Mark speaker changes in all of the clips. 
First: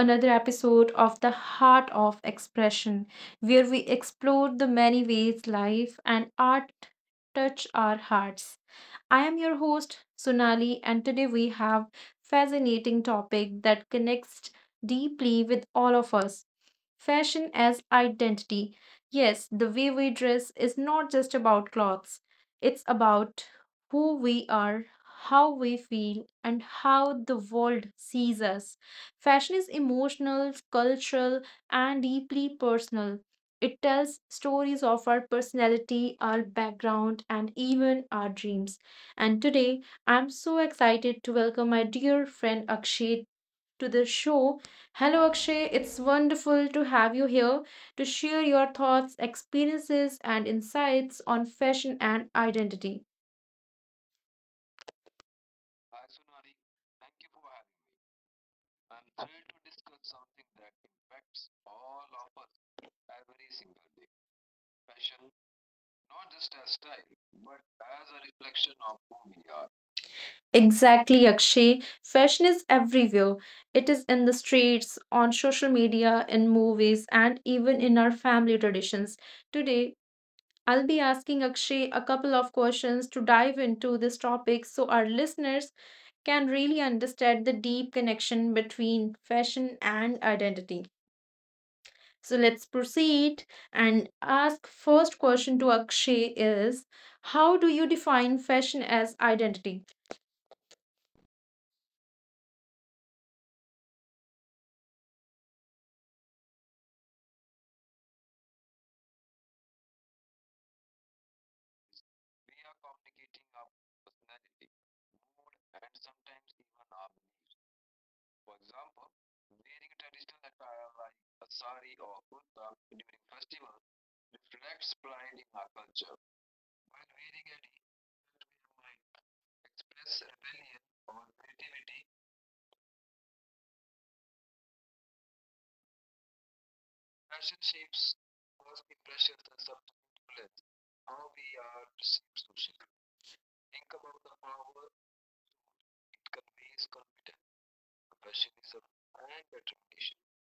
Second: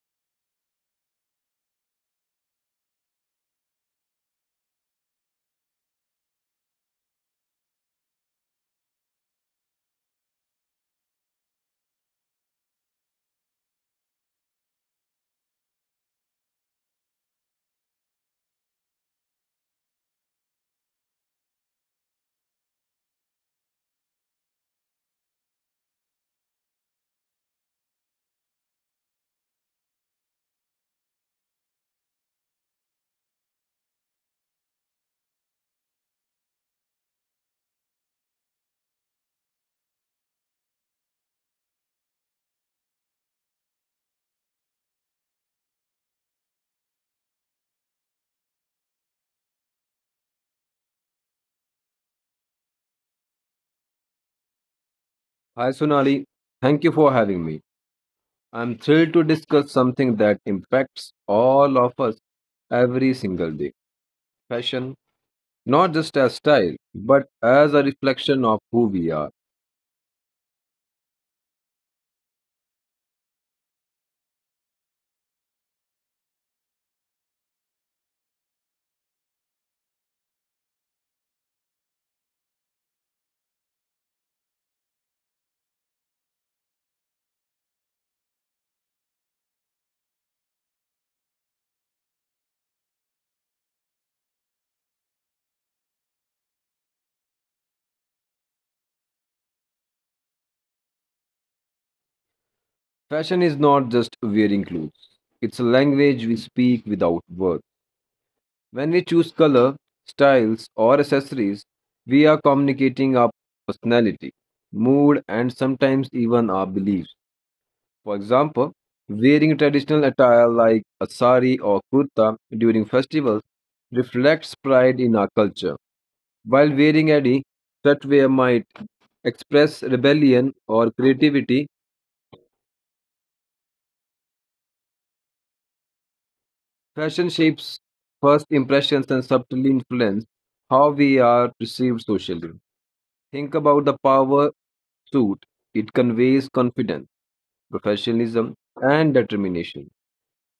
Speaker 1: another episode of The Heart of Expression, where we explore the many ways life and art touch our hearts. I am your host, Sunali, and today we have fascinating topic that connects deeply with all of us. Fashion as identity. Yes, the way we dress is not just about clothes, it's about who we are, how we feel, and how the world sees us. Fashion is emotional, cultural, and deeply personal. It tells stories of our personality, our background, and even our dreams. And today, I'm so excited to welcome my dear friend Akshay to the show. Hello, Akshay. It's wonderful to have you here to share your thoughts, experiences, and insights on fashion and identity.
Speaker 2: Hi Sonali, thank you for having me. I'm thrilled to discuss something that impacts all of us every single day. Fashion, not just as style, but as a reflection of who we are.
Speaker 1: Exactly, Akshay. Fashion is everywhere. It is in the streets, on social media, in movies, and even in our family traditions. Today, I'll be asking Akshay a couple of questions to dive into this topic so our listeners can really understand the deep connection between fashion and identity. So let's proceed and ask first question to Akshay is, how do you define fashion as identity?
Speaker 2: Fashion is not just wearing clothes. It's a language we speak without words. When we choose color, styles, or accessories, we are communicating our personality, mood, and sometimes even our beliefs. For example, wearing traditional attire like a sari or kurta during festivals reflects pride in our culture, while wearing any sweatwear might express rebellion or creativity. Fashion shapes first impressions and subtly influence how we are perceived socially. Think about the power suit. It conveys confidence, professionalism, and determination.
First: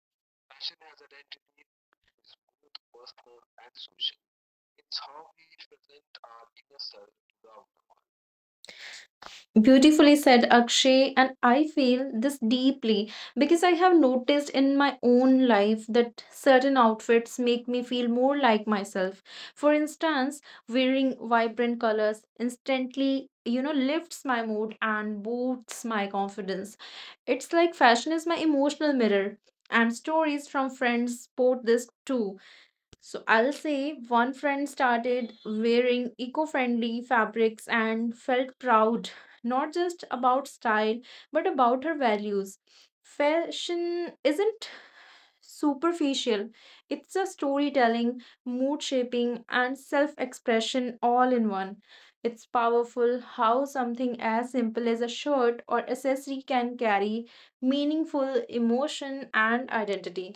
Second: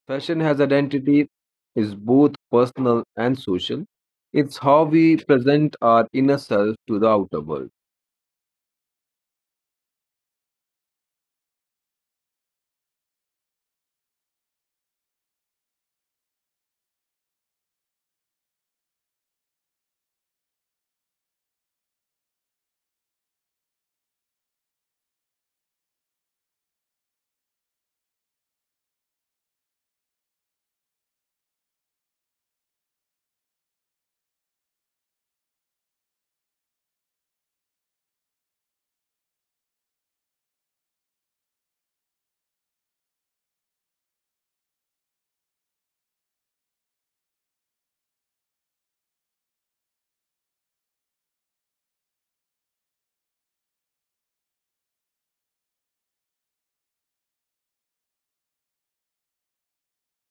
Speaker 2: Fashion has identity is both personal and social. It's how we present our inner self to the outer world.
Speaker 1: Beautifully said, Akshay. And I feel this deeply because I have noticed in my own life that certain outfits make me feel more like myself. For instance, wearing vibrant colors instantly, lifts my mood and boosts my confidence. It's like fashion is my emotional mirror. And stories from friends support this too. So I'll say one friend started wearing eco-friendly fabrics and felt proud, not just about style, but about her values. Fashion isn't superficial. It's a storytelling, mood shaping, and self expression all in one. It's powerful how something as simple as a shirt or accessory can carry meaningful emotion and identity.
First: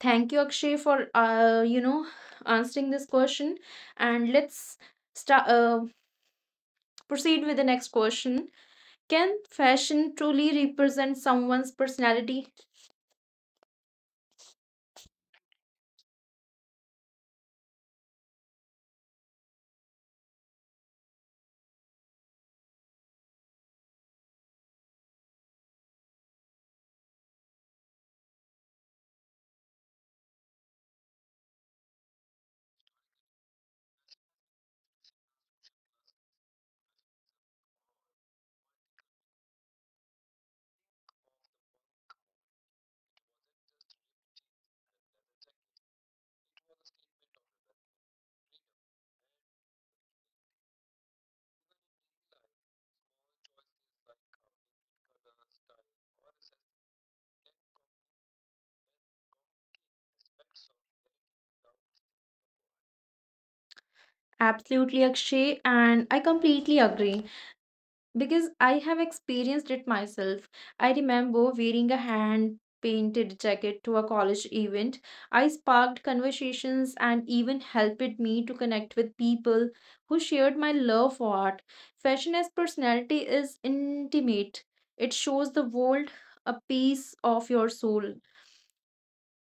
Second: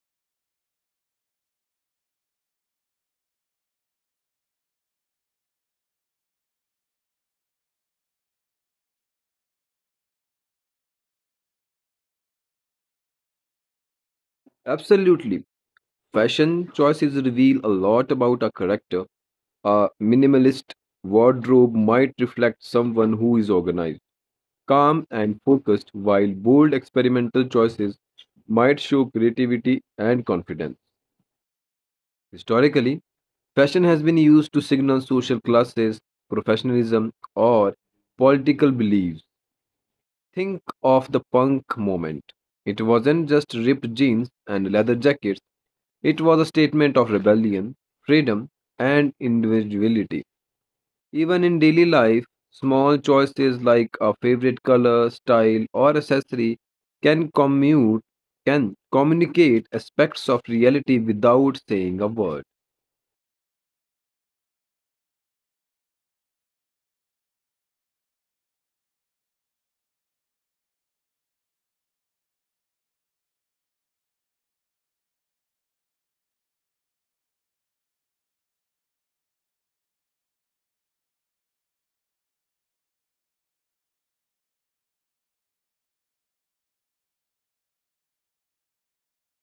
Speaker 1: Thank you, Akshay, for answering this question. And let's start. Proceed with the next question. Can fashion truly represent someone's personality?
Speaker 2: Absolutely. Fashion choices reveal a lot about our character. A minimalist wardrobe might reflect someone who is organized, calm, and focused, while bold experimental choices might show creativity and confidence. Historically, fashion has been used to signal social classes, professionalism, or political beliefs. Think of the punk moment. It wasn't just ripped jeans and leather jackets, it was a statement of rebellion, freedom, and individuality. Even in daily life, small choices like a favorite color, style, or accessory can commute can communicate aspects of reality without saying a word.
Speaker 1: Absolutely, Akshay, and I completely agree, because I have experienced it myself. I remember wearing a hand painted jacket to a college event. I sparked conversations and even helped me to connect with people who shared my love for art. Fashion as personality is intimate, it shows the world a piece of your soul.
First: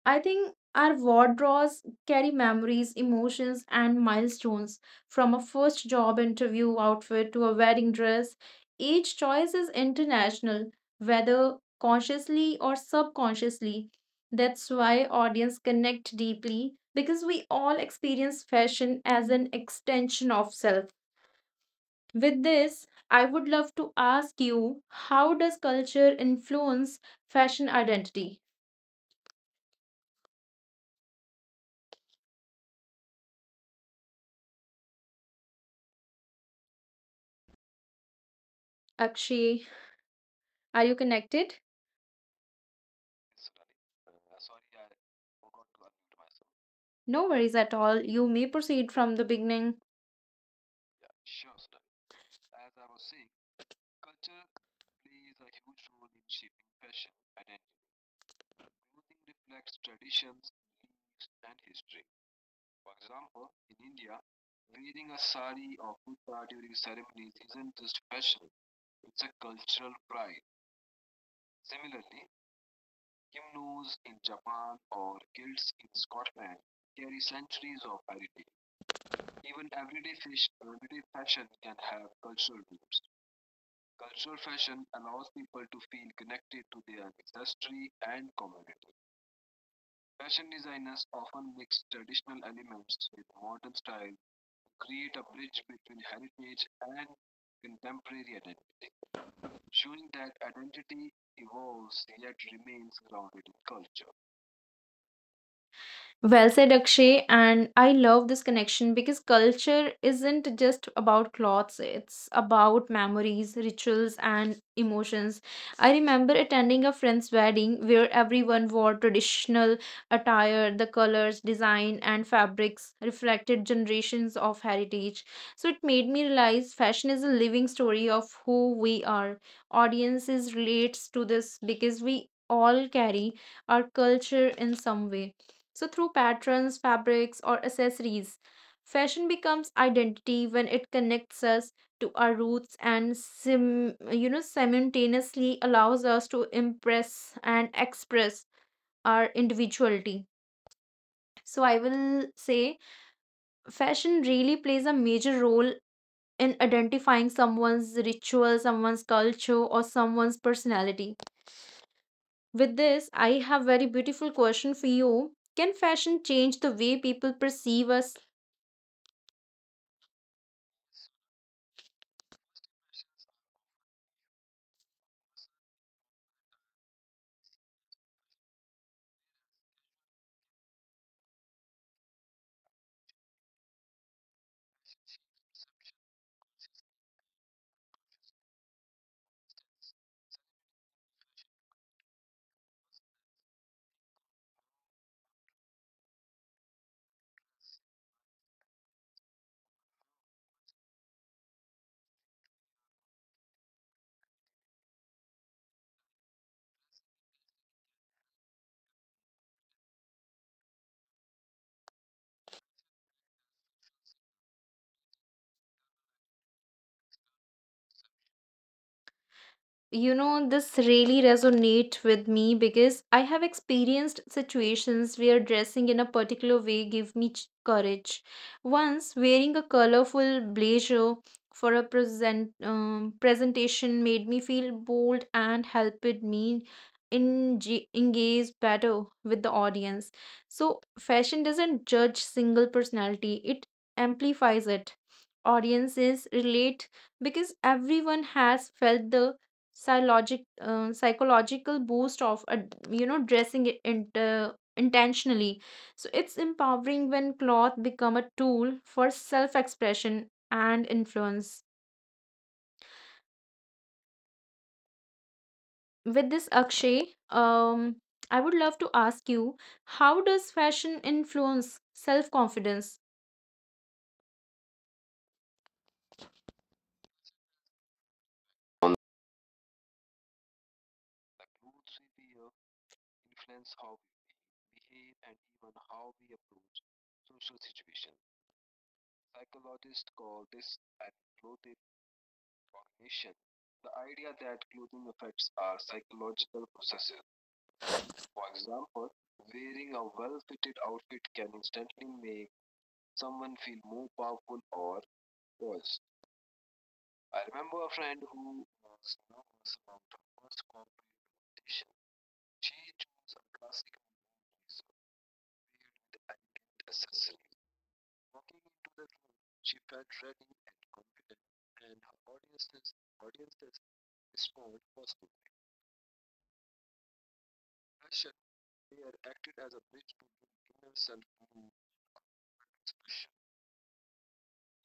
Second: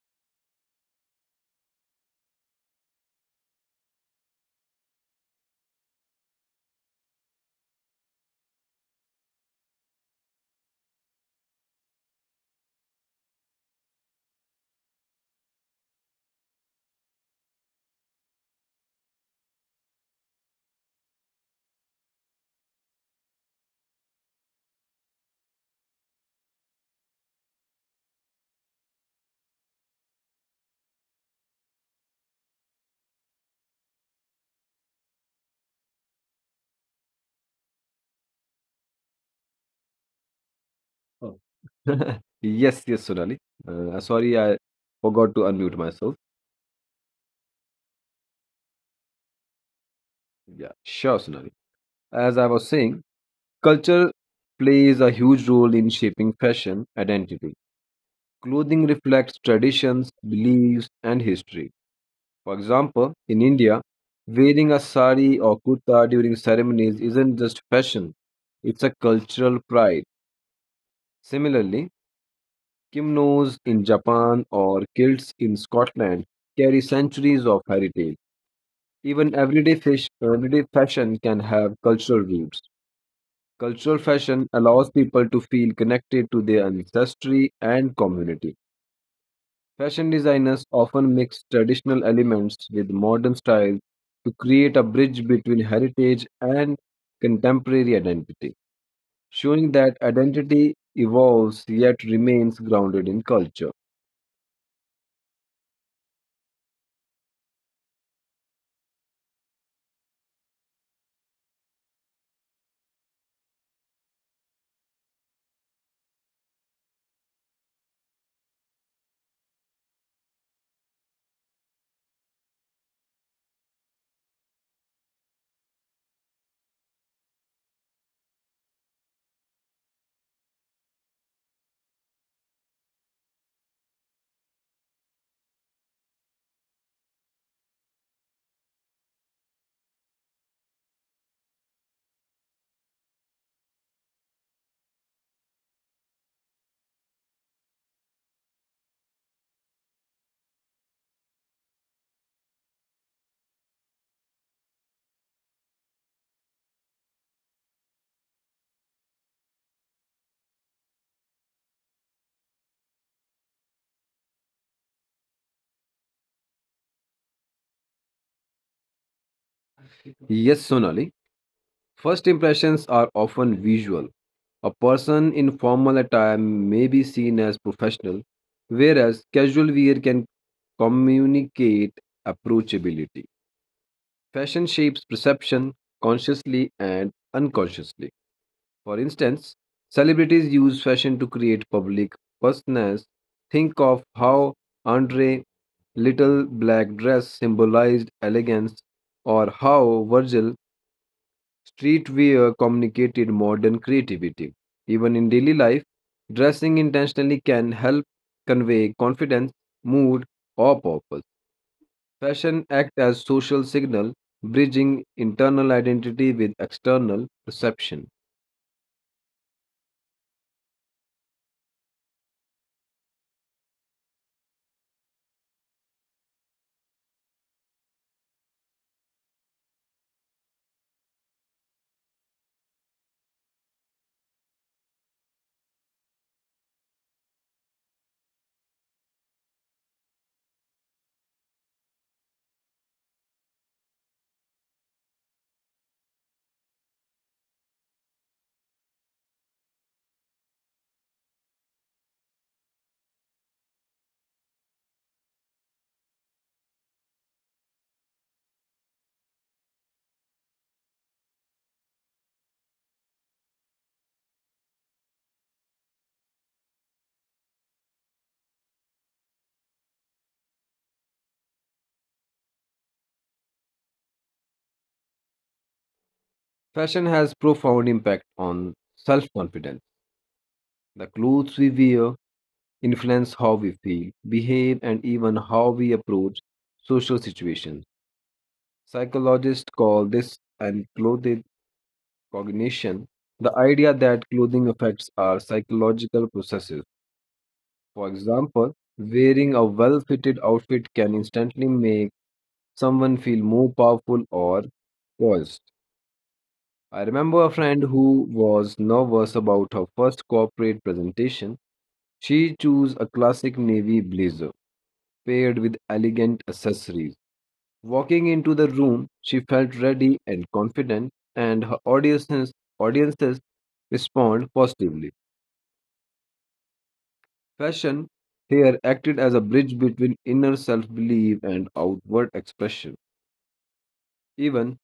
Speaker 1: I think our wardrobes carry memories, emotions, and milestones from a first job interview outfit to a wedding dress. Each choice is international, whether consciously or subconsciously. That's why audience connect deeply because we all experience fashion as an extension of self. With this, I would love to ask you, how does culture influence fashion identity? Akshay, are you
Speaker 2: Oh.
Speaker 1: connected?
Speaker 2: Yes, Sonali. Sorry, I forgot to unmute myself.
Speaker 1: No worries at all. You may proceed from the beginning.
Speaker 2: Yeah, sure, Sonali. As I was saying, culture plays a huge role in shaping fashion identity. Clothing reflects traditions, beliefs, and history. For example, in India, wearing a sari or kurta during ceremonies isn't just fashion, it's a cultural pride. Similarly, kimonos in Japan or kilts in Scotland carry centuries of heritage. Even everyday fashion can have cultural roots. Cultural fashion allows people to feel connected to their ancestry and community. Fashion designers often mix traditional elements with modern styles to create a bridge between heritage and contemporary identity, showing that identity evolves yet remains grounded in culture.
Speaker 1: Well said, Akshay. And I love this connection because culture isn't just about clothes, it's about memories, rituals, and emotions. I remember attending a friend's wedding where everyone wore traditional attire, the colors, design, and fabrics reflected generations of heritage. So it made me realize fashion is a living story of who we are. Audiences relates to this because we all carry our culture in some way, so, through patterns, fabrics, or accessories, fashion becomes identity when it connects us to our roots and simultaneously allows us to impress and express our individuality. So, I will say fashion really plays a major role in identifying someone's ritual, someone's culture, or someone's personality. With this, I have very beautiful question for you. Can fashion change the way people perceive us?
Speaker 2: Yes, Sonali, first impressions are often visual. A person in formal attire may be seen as professional, whereas casual wear can communicate approachability. Fashion shapes perception consciously and unconsciously. For instance, celebrities use fashion to create public personas. Think of how Andre little black dress symbolized elegance or how Virgil streetwear communicated modern creativity. Even in daily life, dressing intentionally can help convey confidence, mood, or purpose. Fashion act as social signal, bridging internal identity with external perception.
Speaker 1: This really resonates with me because I have experienced situations where dressing in a particular way gave me courage. Once, wearing a colorful blazer for a presentation made me feel bold and helped me engage better with the audience. So, fashion doesn't judge single personality; it amplifies it. Audiences relate because everyone has felt the psychological boost of dressing it intentionally, so it's empowering when cloth become a tool for self expression and influence. With this, Akshay, um I would love to ask you, how does fashion influence self confidence?
Speaker 2: Fashion has profound impact on self-confidence. The clothes we wear influence how we feel, behave, and even how we approach social situations. Psychologists call this an clothed cognition, the idea that clothing affects our psychological processes. For example, wearing a well-fitted outfit can instantly make someone feel more powerful or poised. I remember a friend who was nervous about her first corporate presentation. She chose a classic navy blazer paired with elegant accessories. Walking into the room, she felt ready and confident, and her audiences respond positively. Fashion here acted as a bridge between inner self-belief and outward expression. Even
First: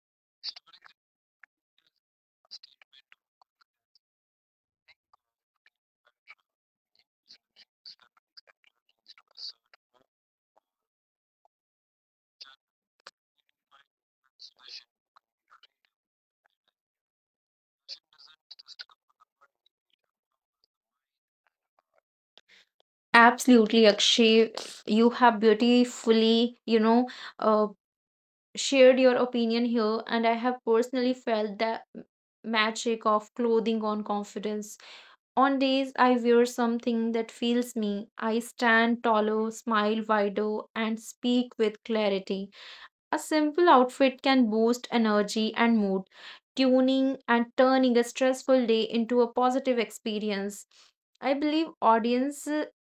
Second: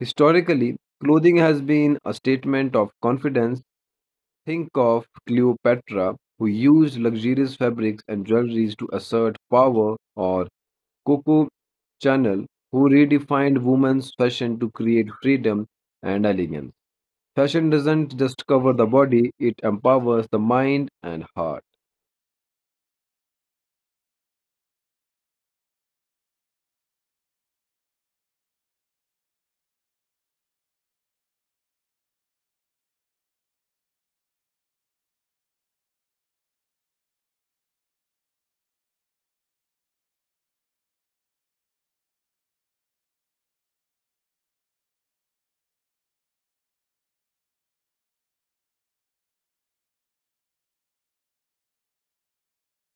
Speaker 2: historically, clothing has been a statement of confidence. Think of Cleopatra, who used luxurious fabrics and jewelries to assert power, or Coco Chanel, who redefined women's fashion to create freedom and elegance. Fashion doesn't just cover the body, it empowers the mind and heart.
Speaker 1: Absolutely, Akshay, you have beautifully uh. shared your opinion here, and I have personally felt the magic of clothing on confidence. On days I wear something that feels me, I stand taller, smile wider, and speak with clarity. A simple outfit can boost energy and mood, tuning and turning a stressful day into a positive experience. I believe audience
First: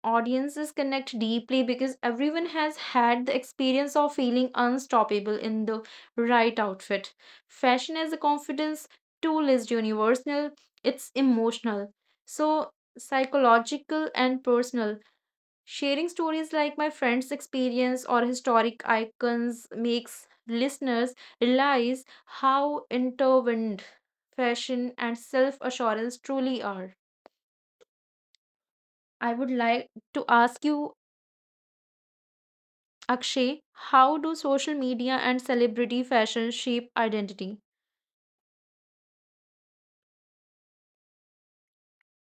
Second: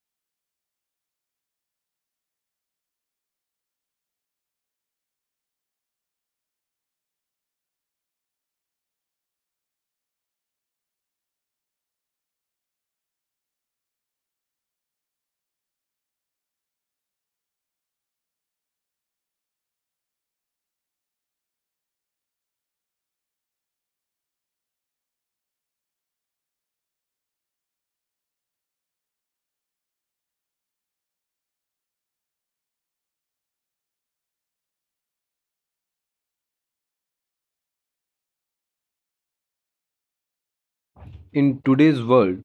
Speaker 1: audiences connect deeply because everyone has had the experience of feeling unstoppable in the right outfit. Fashion as a confidence tool is universal, it's emotional. So psychological and personal. Sharing stories like my friend's experience or historic icons makes listeners realize how intertwined fashion and self assurance truly are. I would like to ask you, Akshay, how do social media and celebrity fashion shape identity?
Speaker 2: In today's world,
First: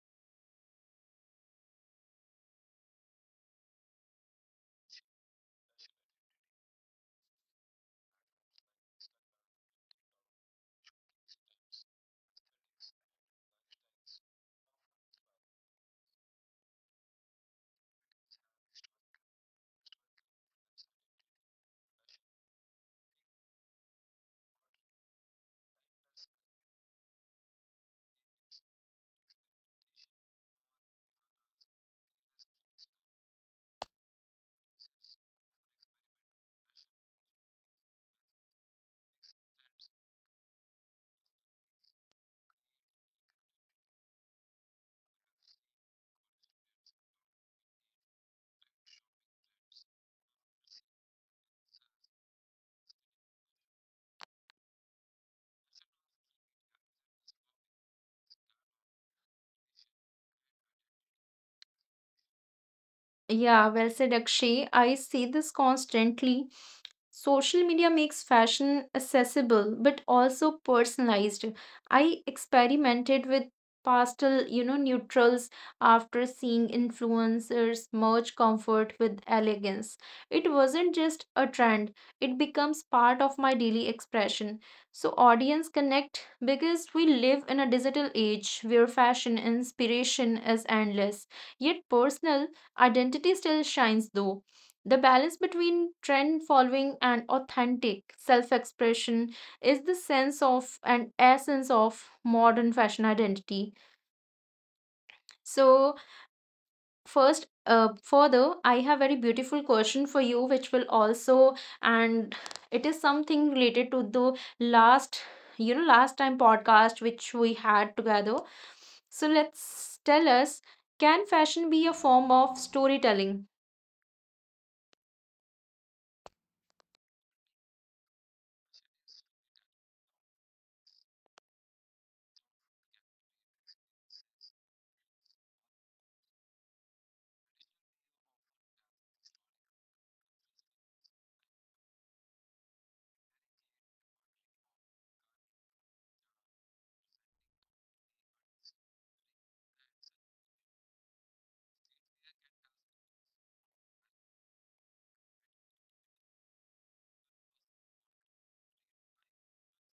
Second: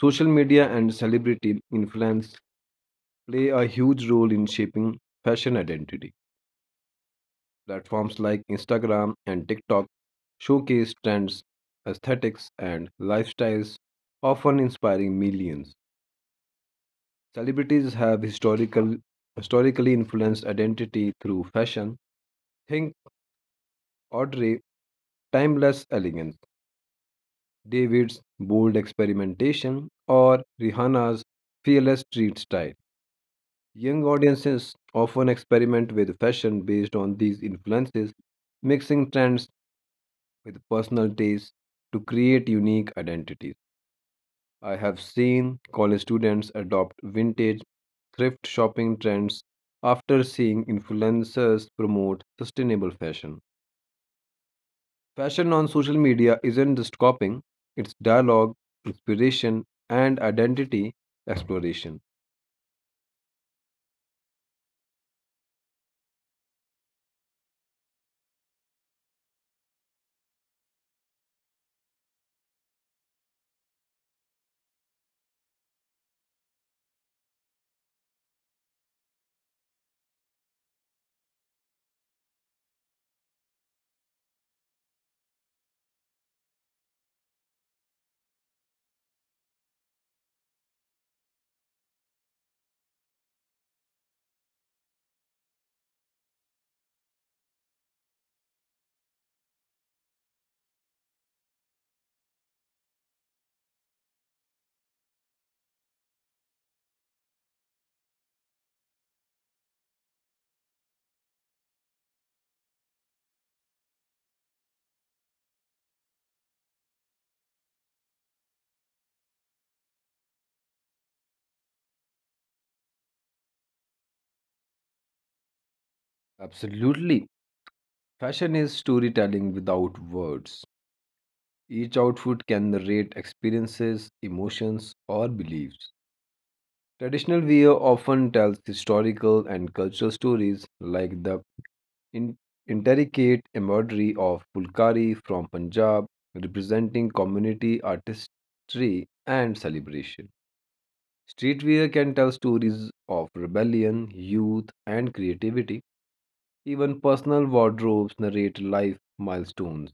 Speaker 2: social media and celebrity influence play a huge role in shaping fashion identity. Platforms like Instagram and TikTok showcase trends, aesthetics, and lifestyles, often inspiring millions. Celebrities have historically influenced identity through fashion. Think Audrey, timeless elegance, David's bold experimentation, or Rihanna's fearless street style. Young audiences often experiment with fashion based on these influences, mixing trends with personalities to create unique identities. I have seen college students adopt vintage thrift shopping trends after seeing influencers promote sustainable fashion. Fashion on social media isn't just copying, it's dialogue, inspiration, and identity exploration.
Speaker 1: Yeah, well said, Akshay. I see this constantly. Social media makes fashion accessible but also personalized. I experimented with pastel, neutrals after seeing influencers merge comfort with elegance. It wasn't just a trend, it becomes part of my daily expression. So, audience connect because we live in a digital age where fashion inspiration is endless, yet personal identity still shines though. The balance between trend following and authentic self expression is the sense of and essence of modern fashion identity. So, further, I have very beautiful question for you, which will also, and it is something related to the last, last time podcast which we had together. So, let's tell us, can fashion be a form of storytelling?
Speaker 2: Absolutely. Fashion is storytelling without words. Each outfit can narrate experiences, emotions, or beliefs. Traditional wear often tells historical and cultural stories like the in- intricate embroidery of Pulkari from Punjab, representing community artistry and celebration. Streetwear can tell stories of rebellion, youth, and creativity. Even personal wardrobes narrate life milestones.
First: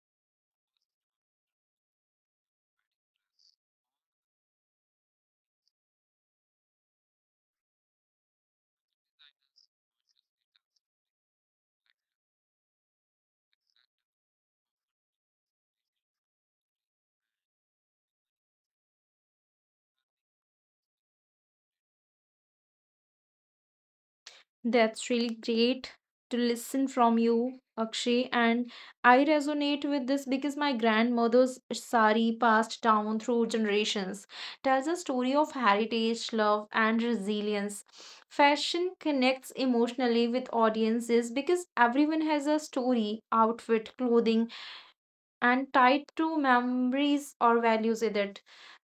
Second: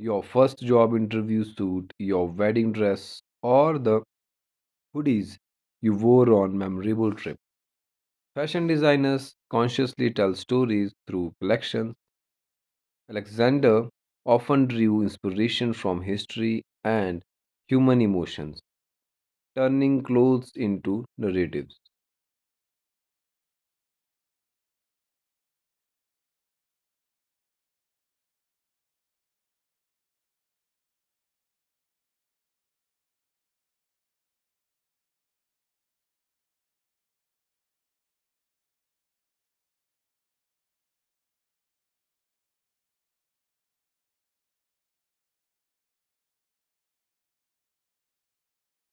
Speaker 2: Your first job interview suit, your wedding dress, or the hoodies you wore on memorable trips. Fashion designers consciously tell stories through collections. Alexander often drew inspiration from history and human emotions, turning clothes into narratives.
Speaker 1: That's really great to listen from you, Akshay. And I resonate with this because my grandmother's sari, passed down through generations, tells a story of heritage, love, and resilience. Fashion connects emotionally with audiences because everyone has a story, outfit, clothing, and tied to memories or values in it.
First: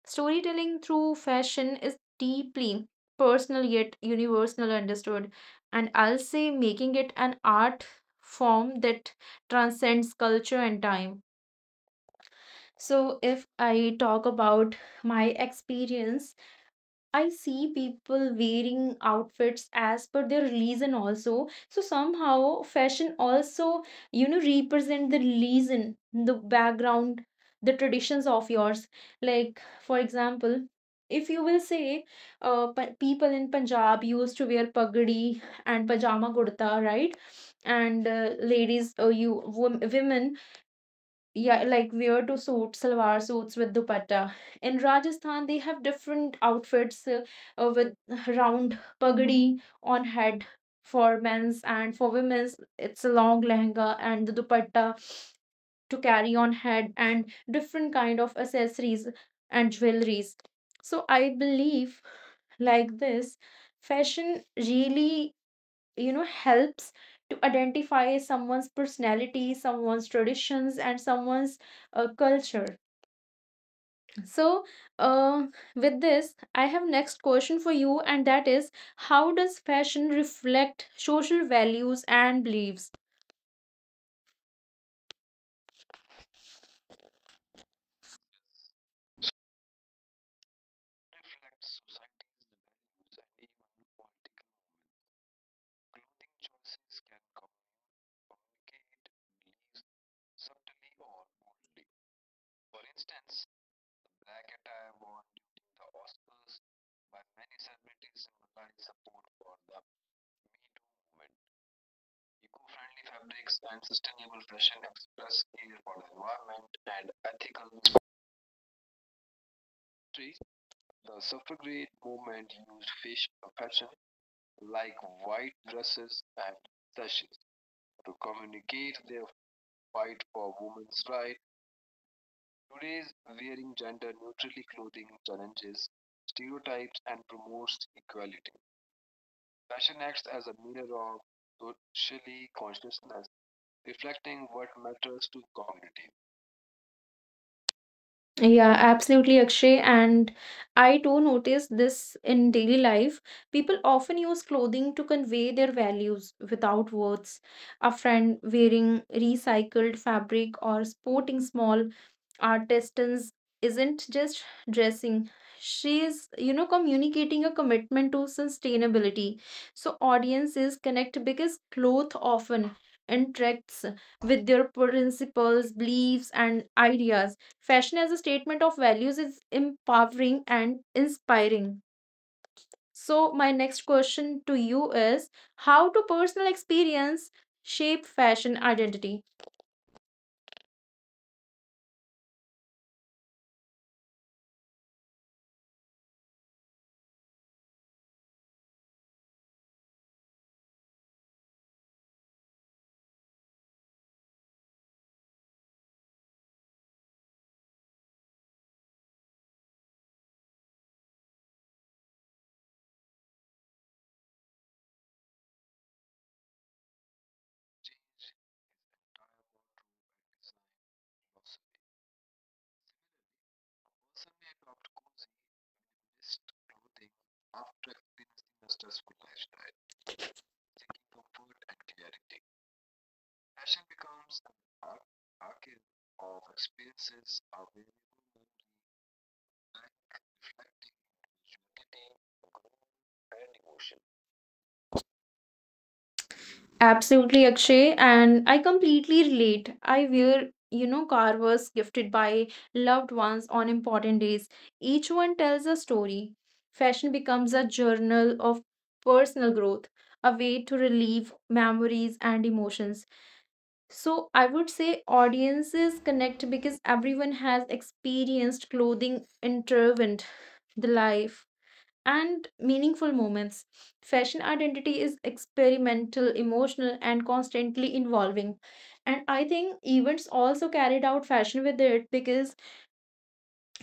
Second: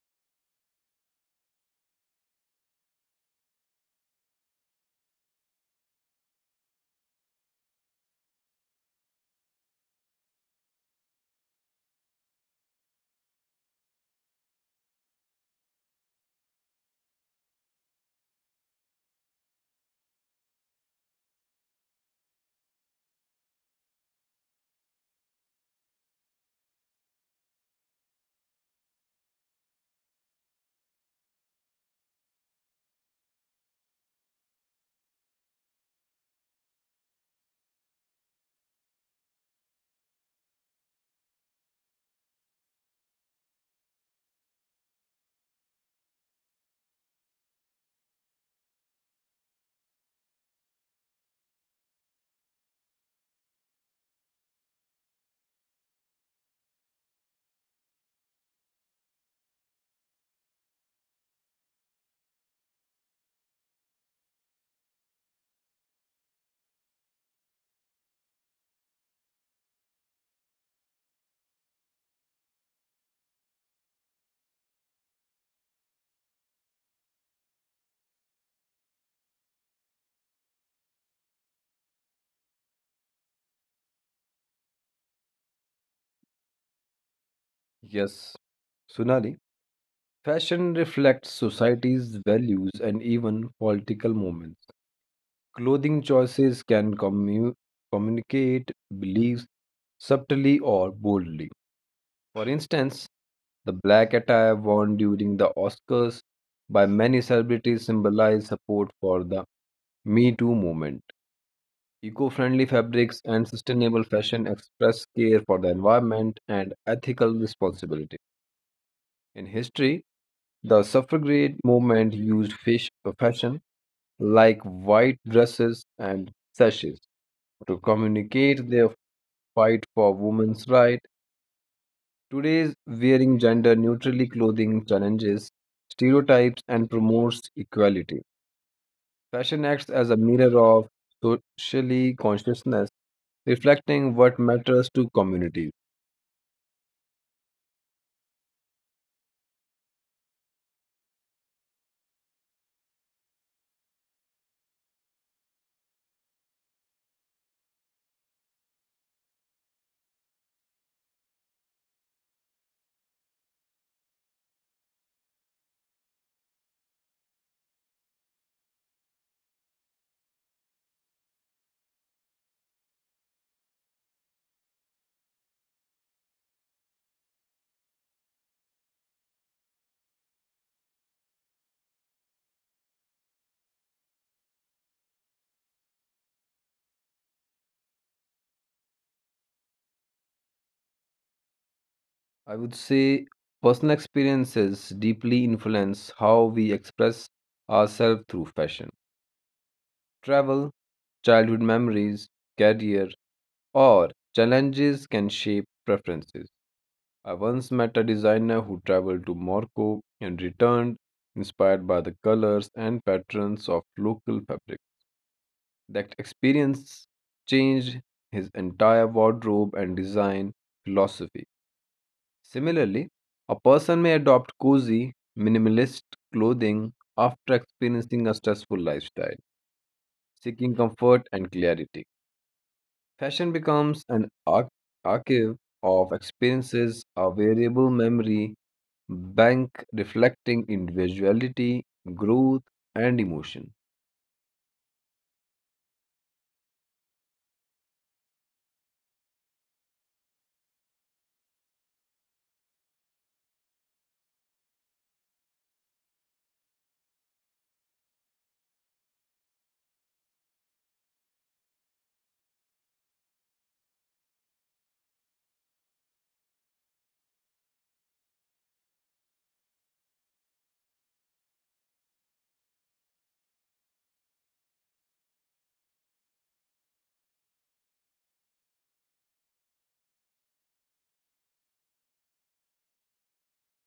Speaker 1: Storytelling through fashion is deeply personal yet universal understood, and I'll say making it an art form that transcends culture and time. So, if I talk about my experience, I see people wearing outfits as per their religion also. So somehow fashion also, represent the religion, the background, the traditions of yours. Like for example, if you will say, people in Punjab used to wear pagdi and pajama kurta, right? And ladies, women, yeah, like wear to suit salwar suits with dupatta. In Rajasthan, they have different outfits, with round pagdi on head for men's and for women's. It's a long lehenga and the dupatta to carry on head and different kind of accessories and jewelries. So I believe like this, fashion really helps to identify someone's personality, someone's traditions, and someone's culture. So, uh, with this, I have next question for you, and that is, how does fashion reflect social values and beliefs?
Speaker 2: Yes, Sunali. Fashion reflects society's values and even political moments. Clothing choices communicate beliefs subtly or boldly. For instance, the black attire worn during the Oscars by many celebrities symbolized support for the Me Too movement. Eco friendly fabrics and sustainable fashion express care for the environment and ethical responsibility. In history, the suffragette movement used fish fashion like white dresses and sashes to communicate their fight for women's rights. Today's wearing gender neutrally clothing challenges stereotypes and promotes equality. Fashion acts as a mirror of socially consciousness, reflecting what matters to communities.
Speaker 1: Yeah, absolutely, Akshay. And I do notice this in daily life. People often use clothing to convey their values without words. A friend wearing recycled fabric or sporting small artisans isn't just dressing. She is, communicating a commitment to sustainability. So audiences connect because cloth often interacts with their principles, beliefs, and ideas. Fashion as a statement of values is empowering and inspiring. So, my next question to you is, how do personal experience shape fashion identity?
Speaker 2: I would say personal experiences deeply influence how we express ourselves through fashion. Travel, childhood memories, career, or challenges can shape preferences. I once met a designer who traveled to Morocco and returned inspired by the colors and patterns of local fabric. That experience changed his entire wardrobe and design philosophy. Similarly, a person may adopt cozy, minimalist clothing after experiencing a stressful lifestyle, seeking comfort and clarity. Fashion becomes an archive of experiences, a variable memory bank reflecting individuality, growth, and emotion.
Speaker 1: Absolutely, Akshay, and I completely relate. I wear, carvers gifted by loved ones on important days. Each one tells a story. Fashion becomes a journal of personal growth, a way to relieve memories and emotions. So I would say audiences connect because everyone has experienced clothing intervened the life and meaningful moments. Fashion identity is experimental, emotional, and constantly evolving. And I think events also carried out fashion with it because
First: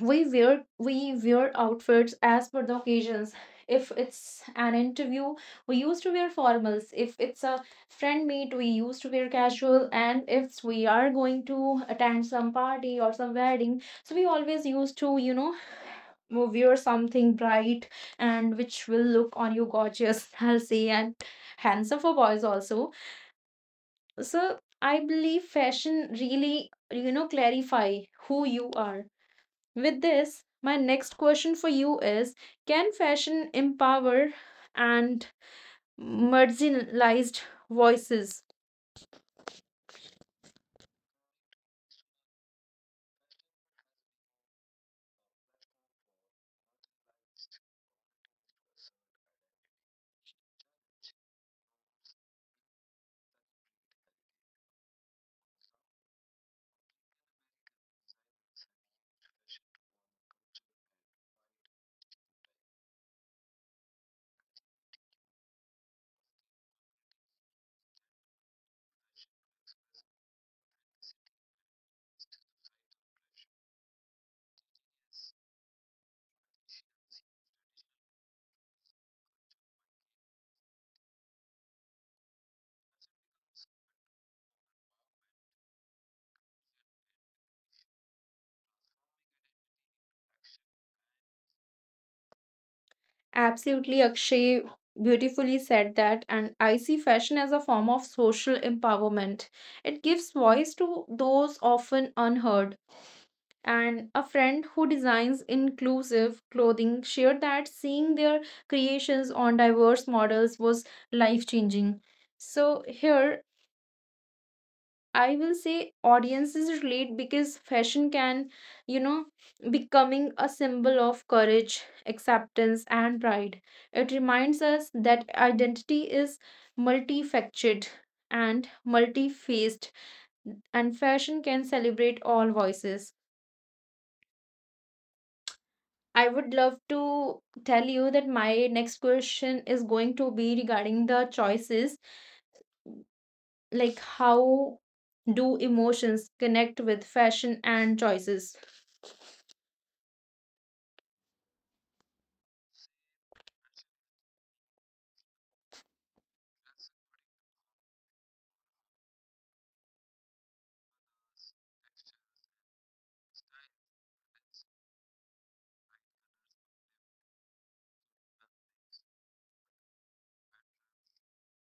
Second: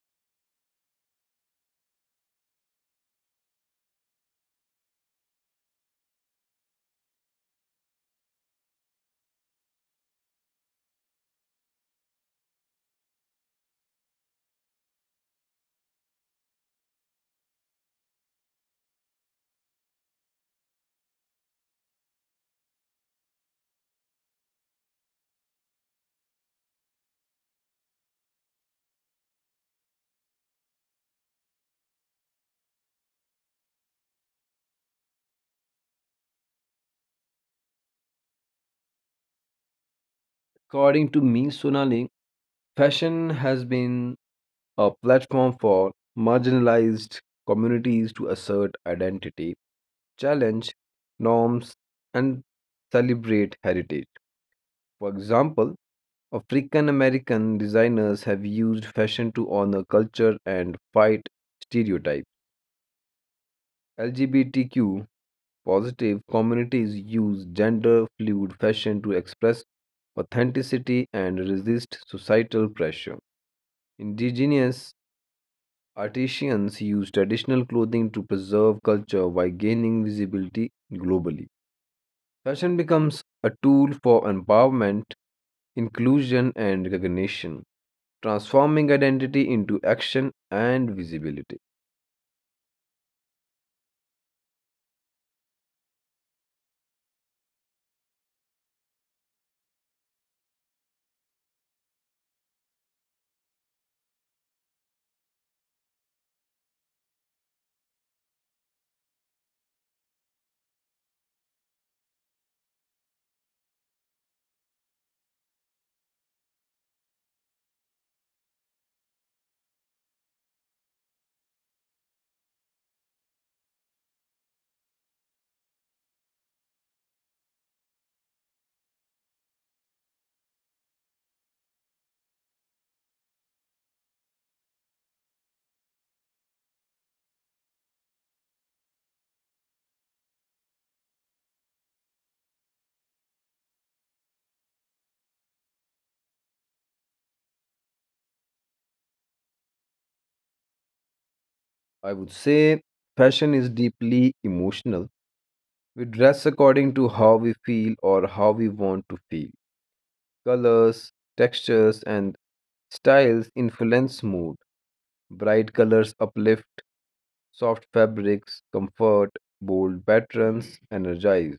Speaker 1: we wear outfits as per the occasions. If it's an interview, we used to wear formals. If it's a friend meet, we used to wear casual, and if we are going to attend some party or some wedding, so we always used to wear something bright, and which will look on you gorgeous I'll say, and handsome for boys also. So I believe fashion really clarify who you are. With this, my next question for you is, can fashion empower and marginalized voices?
Speaker 2: According to me, Sonali, fashion has been a platform for marginalized communities to assert identity, challenge norms, and celebrate heritage. For example, African American designers have used fashion to honor culture and fight stereotypes. LGBTQ positive communities use gender fluid fashion to express authenticity and resist societal pressure. Indigenous artisans use traditional clothing to preserve culture while gaining visibility globally. Fashion becomes a tool for empowerment, inclusion, and recognition, transforming identity into action and visibility.
Speaker 1: Absolutely, Akshay, beautifully said that. And I see fashion as a form of social empowerment. It gives voice to those often unheard. And a friend who designs inclusive clothing shared that seeing their creations on diverse models was life changing. So, here I will say audiences relate because fashion can, you know, becoming a symbol of courage, acceptance, and pride. It reminds us that identity is multifaceted and multi-faced, and fashion can celebrate all voices. I would love to tell you that my next question is going to be regarding the choices, like how do emotions connect with fashion and choices?
Speaker 2: I would say fashion is deeply emotional. We dress according to how we feel or how we want to feel. Colors, textures, and styles influence mood. Bright colors uplift, soft fabrics comfort, bold patterns energize.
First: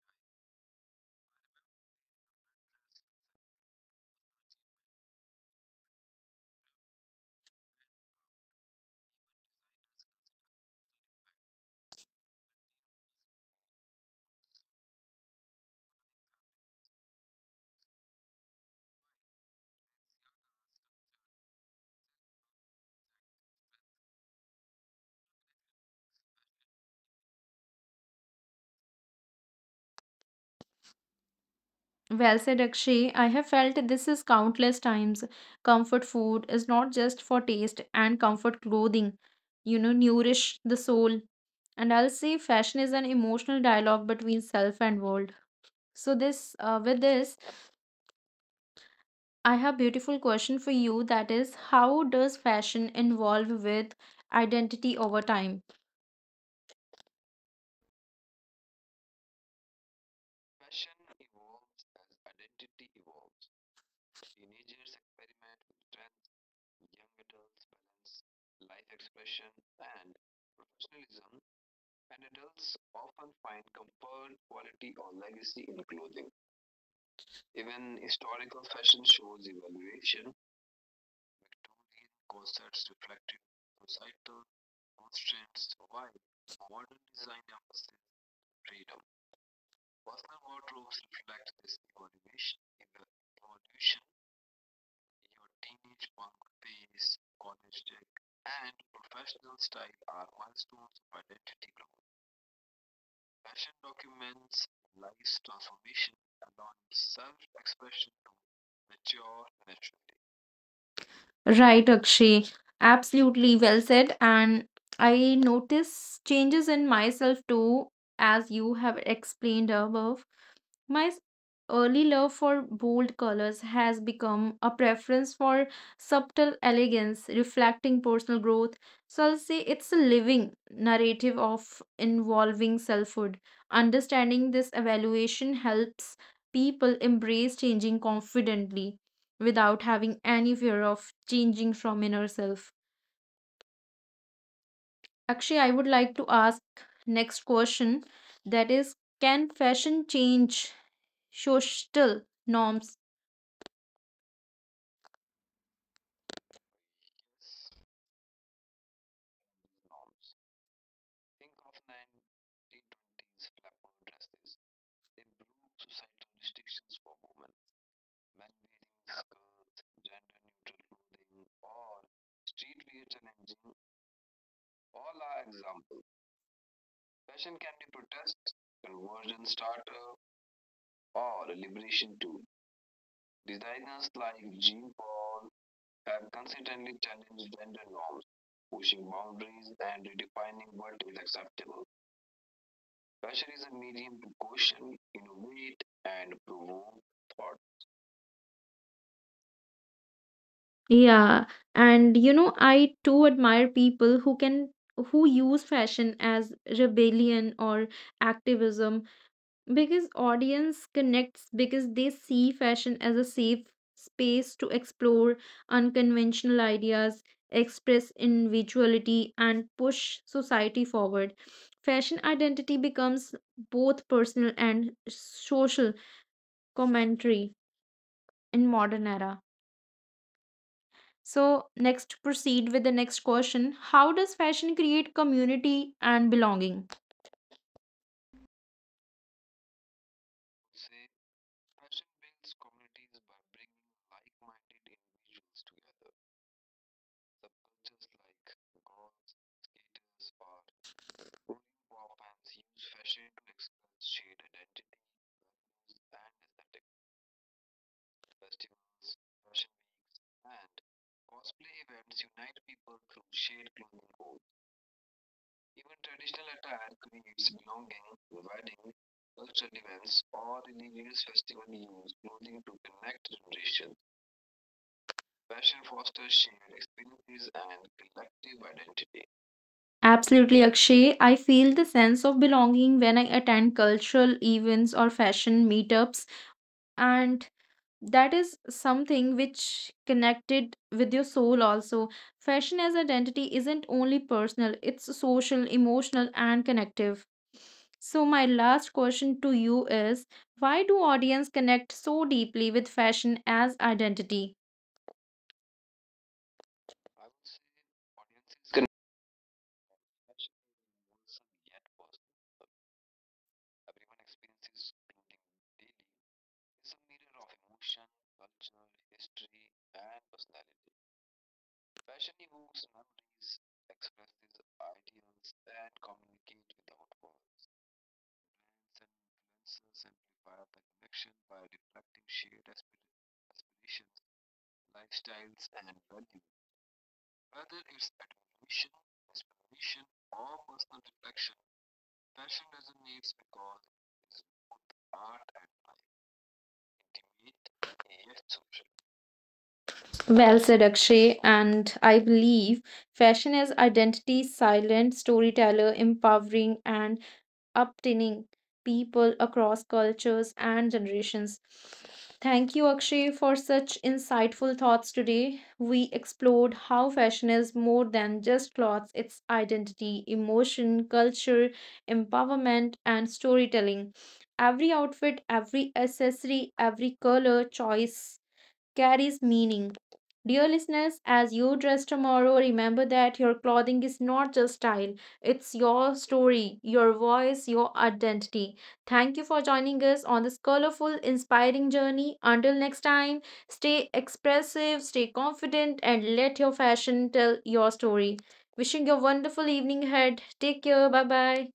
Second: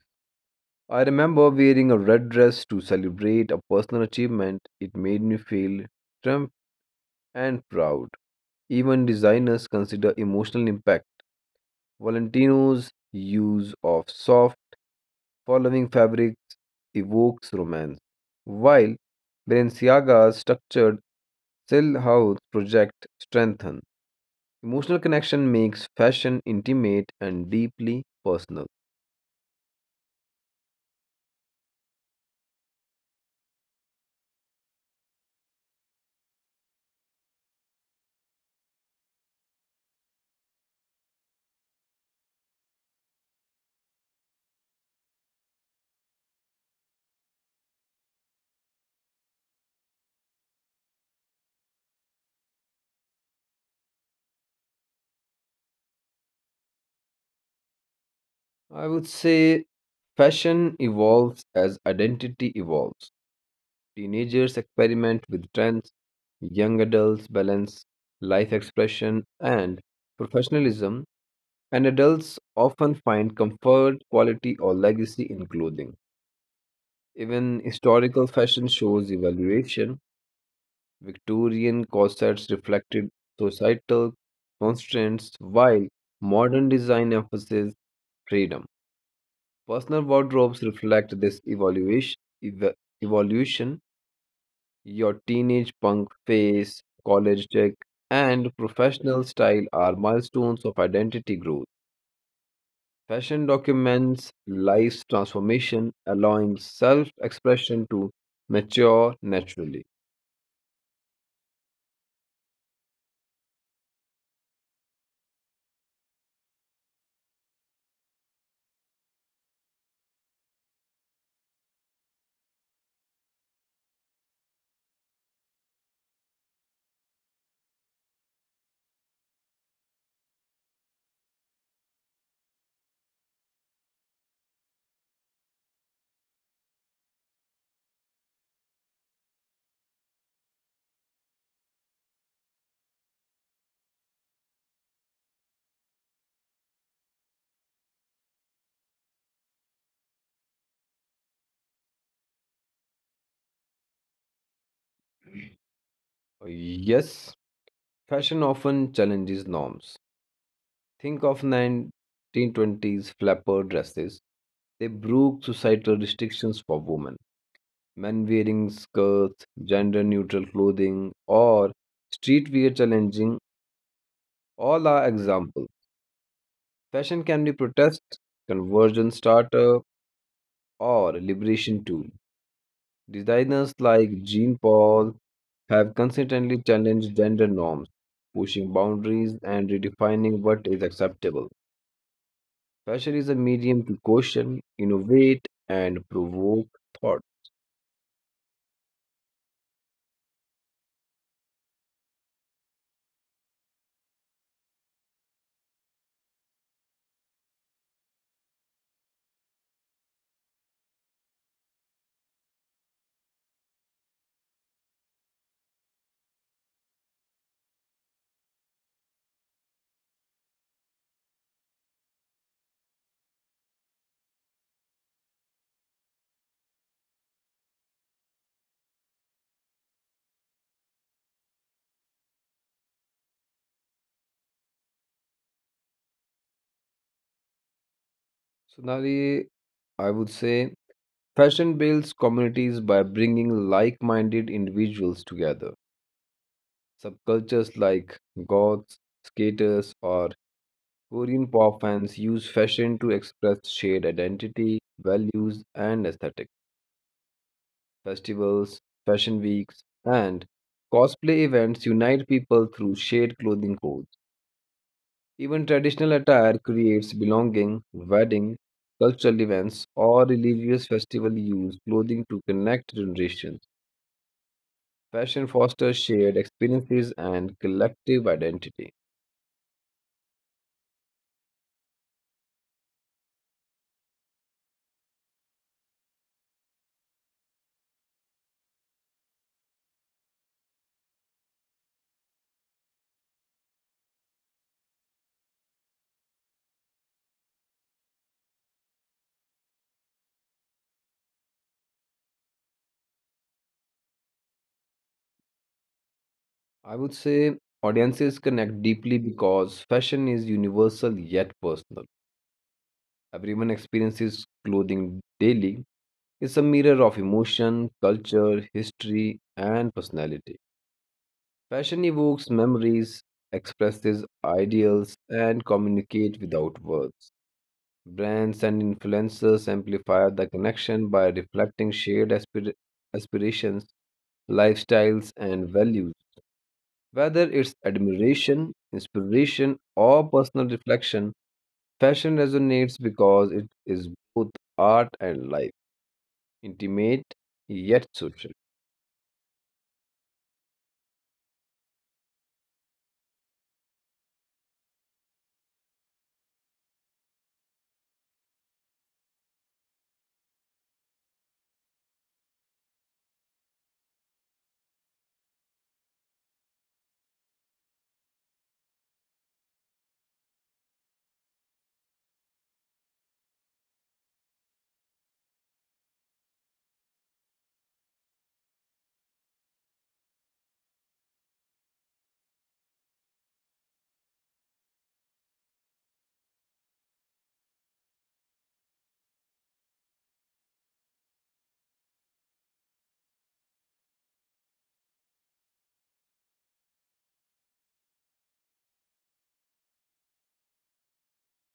Speaker 2: I remember wearing a red dress to celebrate a personal achievement. It made me feel triumph and proud. Even designers consider emotional impact. Valentino's use of soft following fabrics evokes romance, while Balenciaga's structured Sill House project strengthen. Emotional connection makes fashion intimate and deeply personal.
Speaker 1: Well said, Akshay. I have felt this is countless times. Comfort food is not just for taste and comfort clothing, nourish the soul. And I'll say fashion is an emotional dialogue between self and world. So with this, I have beautiful question for you. That is, how does fashion involve with identity over time?
Speaker 2: I would say fashion evolves as identity evolves. Teenagers experiment with trends, young adults balance life expression and professionalism, and adults often find comfort, quality, or legacy in clothing. Even historical fashion shows evaluation. Victorian corsets reflected societal constraints, while modern design emphasizes freedom. Personal wardrobes reflect this evaluation. ev- Evolution. Your teenage punk phase, college check, and professional style are milestones of identity growth. Fashion documents life's transformation, allowing self expression to mature naturally.
Speaker 1: Right, Akshay. Absolutely well said. And I notice changes in myself too, as you have explained above. My early love for bold colors has become a preference for subtle elegance, reflecting personal growth. So I'll say it's a living narrative of involving selfhood. Understanding this evaluation helps people embrace changing confidently without having any fear of changing from inner self. Actually, I would like to ask next question, that is, can fashion change social norms?
Speaker 2: Yes, fashion often challenges norms. Think of 1920s flapper dresses. They broke societal restrictions for women. Men wearing skirts, gender neutral clothing, or streetwear challenging all are examples. Fashion can be protest, conversion starter, or liberation tool. Designers like Jean Paul have consistently challenged gender norms, pushing boundaries and redefining what is acceptable. Fashion is a medium to question, innovate, and provoke thought.
Speaker 1: Yeah, and I too admire people who use fashion as rebellion or activism. Because audience connects because they see fashion as a safe space to explore unconventional ideas, express individuality, and push society forward. Fashion identity becomes both personal and social commentary in modern era. So, next proceed with the next question. How does fashion create community and belonging?
Speaker 2: So Sonali, I would say fashion builds communities by bringing like minded individuals together. Subcultures like goths, skaters, or Korean pop fans use fashion to express shared identity, values, and aesthetic. Festivals, fashion weeks, and cosplay events unite people through shared clothing codes. Even traditional attire creates belonging, wedding, cultural events, or religious festival use clothing to connect generations. Fashion fosters shared experiences and collective identity.
Speaker 1: Absolutely, Akshay. I feel the sense of belonging when I attend cultural events or fashion meetups, and that is something which connected with your soul also. Fashion as identity isn't only personal, it's social, emotional, and connective. So my last question to you is, why do audience connect so deeply with fashion as identity?
Speaker 2: I would say audiences connect deeply because fashion is universal yet personal. Everyone experiences clothing daily. It's a mirror of emotion, culture, history, and personality. Fashion evokes memories, expresses ideals, and communicate without words. Brands and influencers amplify the connection by reflecting shared aspirations, lifestyles, and values. Whether it's admiration, inspiration, or personal reflection, fashion resonates because it is both art and life, intimate yet social.
Speaker 1: Well said, Akshay. And I believe fashion is identity, silent storyteller, empowering and uptaining people across cultures and generations. Thank you, Akshay, for such insightful thoughts today. We explored how fashion is more than just clothes, it's identity, emotion, culture, empowerment, and storytelling. Every outfit, every accessory, every color choice carries meaning. Dear listeners, as you dress tomorrow, remember that your clothing is not just style, it's your story, your voice, your identity. Thank you for joining us on this colorful, inspiring journey. Until next time, stay expressive, stay confident, and let your fashion tell your story. Wishing you a wonderful evening ahead. Take care. Bye bye.